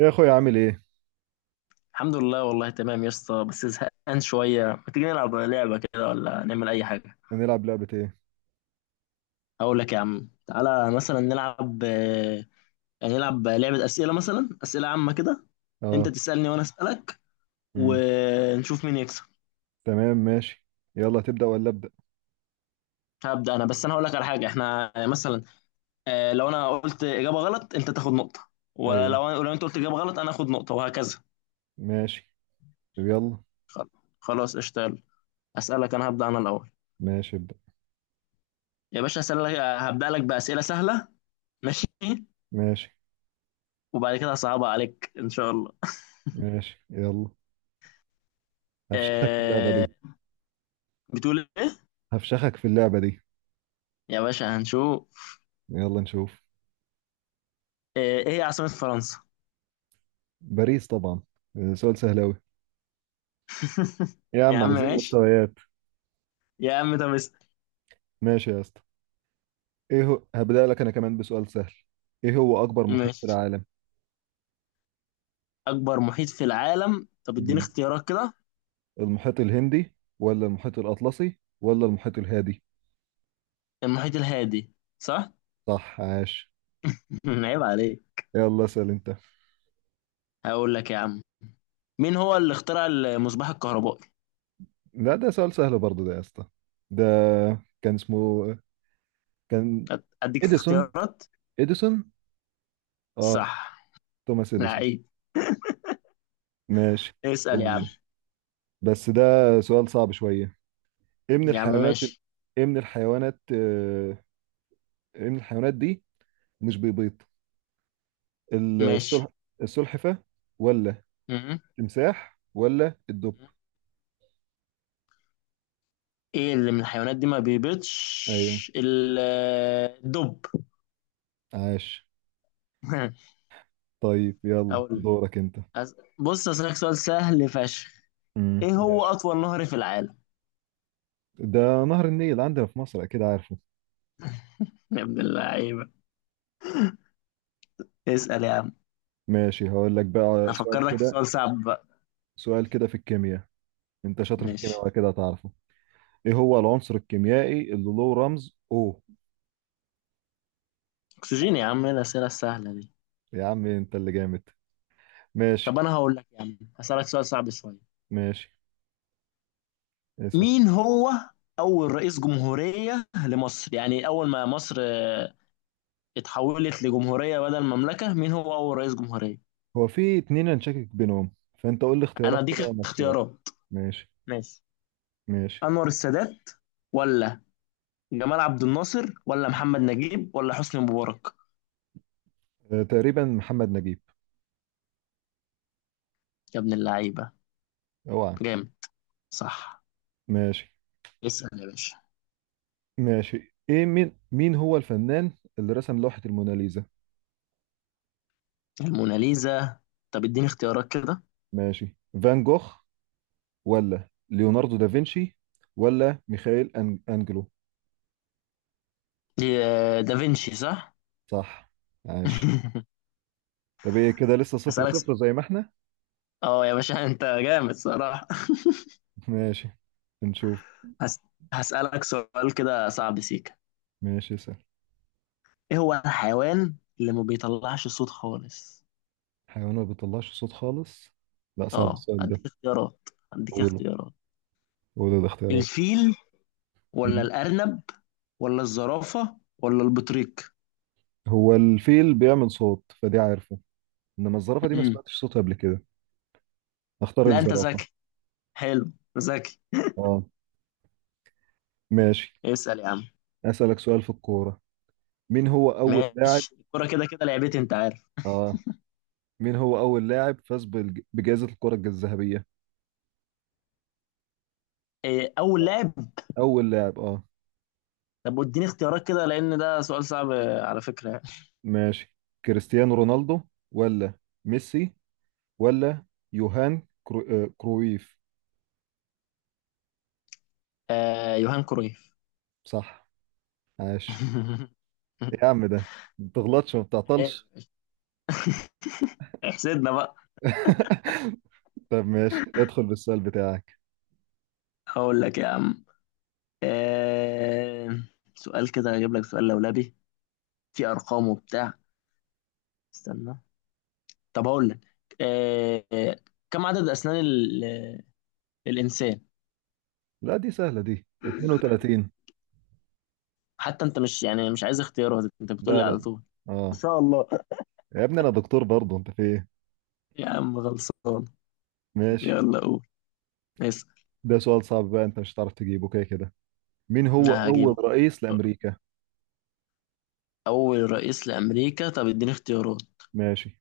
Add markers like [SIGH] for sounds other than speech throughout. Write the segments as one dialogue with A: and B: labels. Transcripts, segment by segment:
A: إيه يا اخويا؟ عامل ايه؟
B: الحمد لله، والله تمام يا اسطى، بس زهقان شوية. ما تيجي نلعب لعبة كده ولا نعمل أي حاجة؟
A: هنلعب لعبة ايه؟
B: أقول لك يا عم، تعالى مثلا نلعب، يعني نلعب لعبة أسئلة مثلا أسئلة عامة كده.
A: اه.
B: أنت تسألني وأنا أسألك،
A: امم
B: ونشوف مين يكسب.
A: تمام، ماشي. يلا، تبدأ ولا أبدأ؟
B: هبدأ أنا، بس أنا هقول لك على حاجة. إحنا مثلا، لو أنا قلت إجابة غلط أنت تاخد نقطة،
A: ايوه،
B: ولو أنت قلت إجابة غلط أنا آخد نقطة وهكذا.
A: ماشي. طب يلا.
B: خل- خلاص اشتغل. أسألك، أنا هبدأ أنا الأول.
A: ماشي، ابدأ.
B: يا باشا أسألك، هبدأ لك بأسئلة سهلة. ماشي.
A: ماشي،
B: وبعد كده هصعبها عليك ان شاء الله.
A: ماشي، يلا. هفشخك في اللعبة
B: آه،
A: دي.
B: بتقول ايه؟
A: هفشخك في اللعبة دي.
B: يا باشا هنشوف.
A: يلا نشوف.
B: ايه هي عاصمة فرنسا؟
A: باريس طبعا. سؤال سهل اوي.
B: [LAUGHS]
A: يا
B: يا
A: عم
B: عم
A: عايزين
B: ماشي.
A: مستويات.
B: يا عم طب اسأل.
A: ماشي يا اسطى. ايه هو؟ هبدأ لك انا كمان بسؤال سهل. ايه هو اكبر محيط في
B: ماشي.
A: العالم؟
B: اكبر محيط في العالم؟ طب اديني
A: امم
B: اختيارات كده.
A: المحيط الهندي ولا المحيط الأطلسي ولا المحيط الهادي؟
B: المحيط الهادي. صح.
A: صح، عاش.
B: [LAUGHS] عيب عليك.
A: يلا اسأل انت.
B: هقول لك يا عم، مين هو اللي اخترع المصباح الكهربائي؟
A: لا، ده سؤال سهل برضه ده يا اسطى. ده كان اسمه كان
B: اديك
A: اديسون.
B: اختيارات.
A: اديسون، اه.
B: صح.
A: توماس اديسون.
B: لعيب.
A: ماشي،
B: اسأل يا عم.
A: يلا. بس ده سؤال صعب شوية. ايه من
B: يا عم
A: الحيوانات
B: ماشي
A: ايه من الحيوانات آه، ايه من الحيوانات دي مش بيبيض؟
B: ماشي.
A: السلح... السلحفة ولا التمساح ولا الدب؟
B: م- ايه اللي من الحيوانات دي ما
A: ايوه،
B: بيبيضش؟ الدب.
A: عاش.
B: [LAUGHS]
A: طيب يلا
B: اقول.
A: دورك انت.
B: بص اسالك سؤال سهل فشخ. ايه هو
A: ماشي.
B: اطول نهر في العالم؟
A: ده نهر النيل، عندنا في مصر، اكيد عارفه.
B: [LAUGHS] يا ابن اللعيبه. اسال يا عم.
A: ماشي، هقول لك بقى سؤال
B: هفكر لك في
A: كده.
B: سؤال صعب بقى.
A: سؤال كده في الكيمياء. انت شاطر في الكيمياء
B: ماشي.
A: ولا كده هتعرفه؟ ايه هو العنصر الكيميائي اللي له رمز O؟
B: اكسجين يا عم. ايه الاسئله السهله دي؟
A: يا عم انت اللي جامد.
B: طب
A: ماشي.
B: انا هقول لك يا عم، هسالك سؤال صعب شويه.
A: ماشي، اسأل.
B: مين هو اول رئيس جمهوريه لمصر؟ يعني اول ما مصر اتحولت لجمهوريه بدل مملكه، مين هو اول رئيس جمهوريه؟
A: هو في اتنين انا شاكك بينهم، فانت قول لي
B: انا
A: اختيارات
B: اديك
A: كده وانا اختار.
B: اختيارات.
A: ماشي.
B: ماشي.
A: ماشي.
B: انور السادات، ولا جمال عبد الناصر، ولا محمد نجيب، ولا حسني مبارك؟
A: اه، تقريبا محمد نجيب.
B: يا ابن اللعيبه.
A: اوعى.
B: جامد. صح.
A: ماشي.
B: اسال يا باشا.
A: ماشي. ايه؟ مين هو الفنان اللي رسم لوحة الموناليزا؟
B: الموناليزا؟ طب اديني اختيارات كده.
A: ماشي. فان جوخ ولا ليوناردو دافنشي ولا ميخائيل انجلو؟
B: دي دافنشي. صح.
A: صح، عاش.
B: [LAUGHS]
A: طب ايه كده؟ لسه صفر
B: هسألك.
A: صفر زي ما احنا.
B: اه، يا باشا انت جامد صراحة.
A: [LAUGHS] ماشي، نشوف.
B: هس... هسألك سؤال كده صعب سيكا.
A: ماشي، سهل.
B: ايه هو الحيوان اللي ما بيطلعش صوت خالص؟
A: حيوان ما بيطلعش صوت خالص؟ لا، صعب
B: اه،
A: السؤال ده.
B: هديك اختيارات هديك
A: قوله،
B: اختيارات
A: الاختيارات.
B: الفيل، ولا
A: مم.
B: الأرنب، ولا الزرافة، ولا البطريق؟
A: هو الفيل بيعمل صوت فدي عارفه، انما الزرافة دي ما
B: امم.
A: سمعتش صوتها قبل كده. اختار
B: لا أنت
A: الزرافة.
B: ذكي. حلو. ذكي.
A: اه، ماشي.
B: اسأل يا عم.
A: اسألك سؤال في الكورة. مين هو اول لاعب؟
B: ماشي. الكورة كده كده لعبتي أنت عارف.
A: اه. مين هو اول لاعب فاز بجائزة الكرة الذهبية؟
B: إيه أول
A: آه،
B: لاعب؟
A: اول لاعب. اه،
B: طب اديني اختيارات كده، لأن ده سؤال صعب على فكرة يعني.
A: ماشي. كريستيانو رونالدو ولا ميسي ولا يوهان كرويف؟
B: يوهان كرويف.
A: صح، عاش.
B: [LAUGHS]
A: إيه يا عم ده ما بتغلطش وما
B: إيه،
A: بتعطلش!
B: احسدنا بقى.
A: [LAUGHS] طب ماشي، ادخل بالسؤال بتاعك.
B: هقول لك يا عم. آه سؤال كده، هجيب لك سؤال لولبي. في ارقام وبتاع. استنى. طب هقول لك، آه كم عدد اسنان الانسان؟
A: لا، دي سهلة دي، 32.
B: حتى انت مش، يعني مش عايز اختيارات؟ انت بتقول
A: لا
B: لي على
A: لا،
B: طول. ان
A: اه.
B: شاء الله.
A: يا ابني انا دكتور برضه، انت في ايه؟
B: يا عم خلصان.
A: ماشي.
B: يلا قول، اسأل.
A: ده سؤال صعب بقى، انت مش هتعرف تجيبه كده كده. مين هو
B: لا،
A: اول
B: هجيبه كده.
A: رئيس لامريكا؟
B: اول رئيس لامريكا؟ طب اديني اختيارات.
A: ماشي.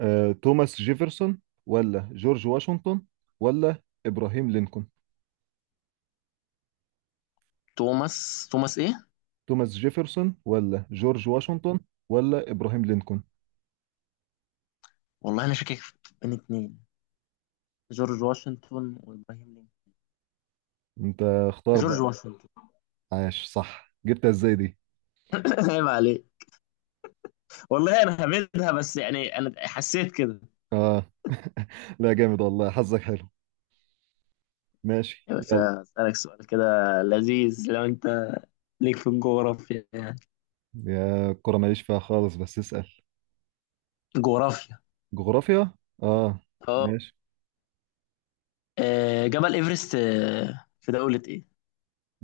A: توماس جيفرسون ولا جورج واشنطن ولا ابراهيم لينكولن؟
B: توماس ايه؟
A: توماس جيفرسون ولا جورج واشنطن ولا ابراهيم لينكولن.
B: والله انا شاكك بين اتنين: جورج واشنطن وابراهيم لينكولن.
A: انت، اختار
B: جورج
A: بقى.
B: واشنطن.
A: عاش، صح. جبتها ازاي دي؟
B: [LAUGHS] عيب عليك. والله انا هبدها بس، يعني انا حسيت كده.
A: اه. لا جامد والله، حظك حلو. ماشي،
B: يا
A: يلا.
B: باشا اسالك سؤال كده لذيذ، لو انت ليك في الجغرافيا يعني.
A: يا الكرة ماليش فيها خالص، بس اسأل.
B: جغرافيا،
A: جغرافيا. اه،
B: اه.
A: ماشي.
B: جبل ايفرست في دولة ايه؟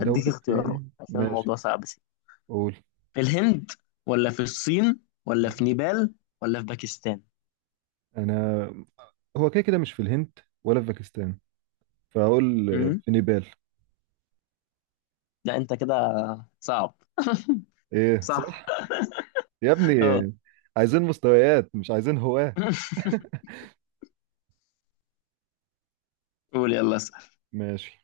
B: أديك اختيارات
A: ايه؟
B: عشان
A: ماشي،
B: الموضوع صعب سي.
A: قول.
B: في الهند، ولا في الصين، ولا في نيبال، ولا في باكستان؟
A: انا هو كده كده مش في الهند ولا في باكستان، فاقول
B: امم.
A: في نيبال.
B: لا أنت كده صعب.
A: ايه؟
B: صح.
A: صح. يا ابني،
B: اه.
A: عايزين مستويات مش عايزين هواة.
B: [LAUGHS] قول، يلا اسأل.
A: ماشي.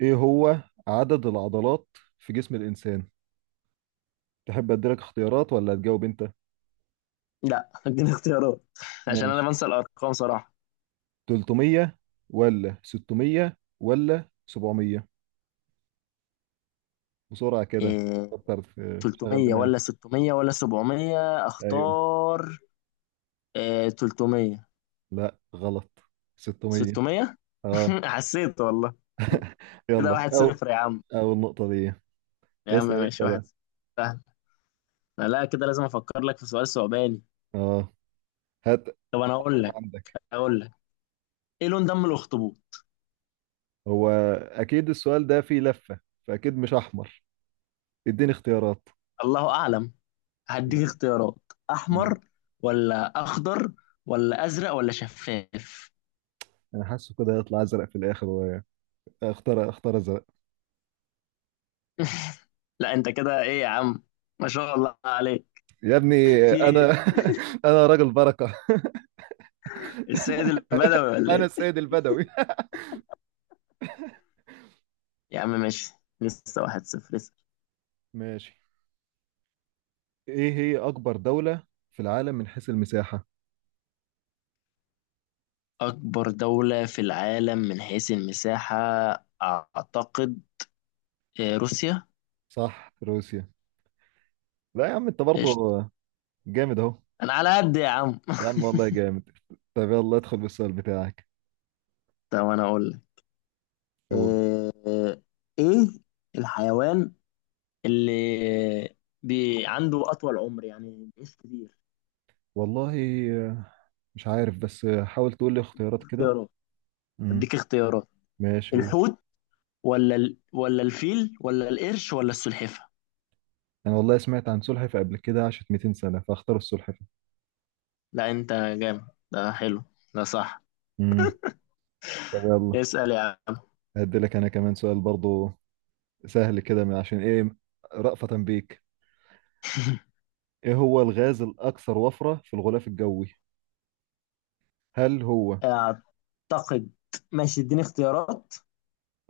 A: ايه هو عدد العضلات في جسم الانسان؟ تحب اديلك اختيارات ولا تجاوب انت؟
B: لا، اديني اختيارات عشان أنا
A: ماشي.
B: بنسى الأرقام صراحة.
A: 300 ولا 600 ولا 700؟ بسرعة كده،
B: إيه،
A: فكر في شغل
B: 300 ولا
A: دماغك.
B: 600 ولا 700
A: ايوه.
B: أختار؟ إيه، 300.
A: لا، غلط. 600.
B: 600.
A: اه.
B: [LAUGHS] حسيت والله. كده
A: يلا
B: واحد صفر يا عم.
A: اول نقطة دي.
B: يا عم
A: اسأل انت
B: ماشي،
A: بقى.
B: واحد صفر. سهل؟ لا كده لازم أفكر لك في سؤال صعباني.
A: اه، هات.
B: طب أنا أقول لك
A: عندك؟
B: أقول لك ايه لون دم الاخطبوط؟
A: هو اكيد السؤال ده فيه لفة، فاكيد مش احمر. اديني اختيارات.
B: الله اعلم. هديك اختيارات.
A: مم.
B: احمر، ولا اخضر، ولا ازرق، ولا شفاف؟
A: انا حاسه كده هيطلع ازرق في الاخر. اختار ازرق.
B: [LAUGHS] لا انت كده ايه يا عم! ما شاء الله عليك.
A: يا ابني.
B: [LAUGHS] في إيه؟
A: انا [LAUGHS] انا راجل بركة.
B: السيد البدوي ولا
A: انا
B: ايه؟
A: السيد البدوي.
B: يا عم ماشي، لسه واحد صفر لسه.
A: [LAUGHS] ماشي. ايه هي اكبر دولة في العالم من حيث المساحة؟
B: اكبر دولة في العالم من حيث المساحة. اعتقد روسيا.
A: صح، روسيا. لا يا عم، انت برضه
B: قشطة.
A: جامد اهو.
B: انا على قد يا عم.
A: يا عم
B: [LAUGHS]
A: والله جامد. طب يلا، ادخل بالسؤال بتاعك.
B: طب انا اقول لك.
A: قول.
B: آه، ايه الحيوان اللي عنده أطول عمر، يعني بيعيش كتير؟
A: والله مش عارف، بس حاول تقول لي اختيارات كده.
B: اختيارات.
A: امم
B: أديك اختيارات.
A: ماشي، قول.
B: الحوت، ولا الفيل، ولا القرش، ولا السلحفة؟
A: انا والله سمعت عن سلحفة قبل كده عاشت 200 سنة، فاختار السلحفة.
B: لا أنت جامد. ده حلو. ده صح.
A: امم طب يلا.
B: اسأل يا عم.
A: هدي لك انا كمان سؤال برضه سهل كده، من عشان ايه؟ رأفة بيك. ايه هو الغاز الاكثر وفرة في الغلاف الجوي؟ هل هو
B: أعتقد. ماشي اديني اختيارات.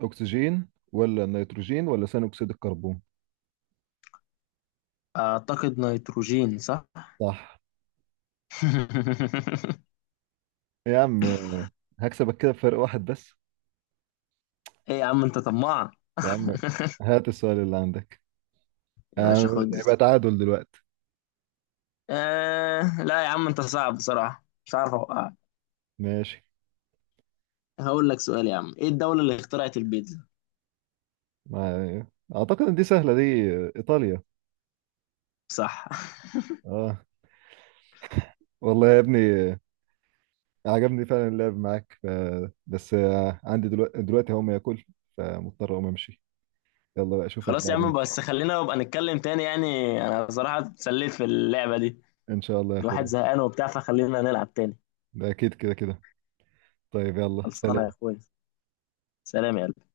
A: اكسجين ولا نيتروجين ولا ثاني اكسيد الكربون؟
B: أعتقد نيتروجين. صح.
A: صح.
B: [LAUGHS]
A: يا عم، هكسبك كده بفرق واحد بس.
B: إيه يا عم أنت طماع.
A: يا عم
B: [LAUGHS]
A: هات السؤال اللي عندك.
B: يا باشا خد دي.
A: يبقى تعادل دلوقتي.
B: لا يا عم أنت صعب بصراحة، مش عارف أوقعك.
A: ماشي.
B: هقول لك سؤال يا عم، إيه الدولة اللي اخترعت البيتزا؟
A: ما- اعتقد ان دي سهلة دي، ايطاليا.
B: صح.
A: اه. والله يا ابني، عجبني فعلا اللعب معاك. بس عندي دلوقتي، هقوم اكل، فمضطر اقوم امشي. يلا بقى، اشوفك
B: خلاص يا
A: بعدين.
B: عم، بس خلينا نبقى نتكلم تاني يعني. انا بصراحة اتسليت في اللعبة دي.
A: ان شاء الله يا
B: الواحد
A: اخويا.
B: زهقان وبتاع، فخلينا نلعب تاني.
A: ده اكيد كده كده. طيب يلا،
B: خلصانة يا
A: سلام.
B: اخويا. سلام يا قلبي.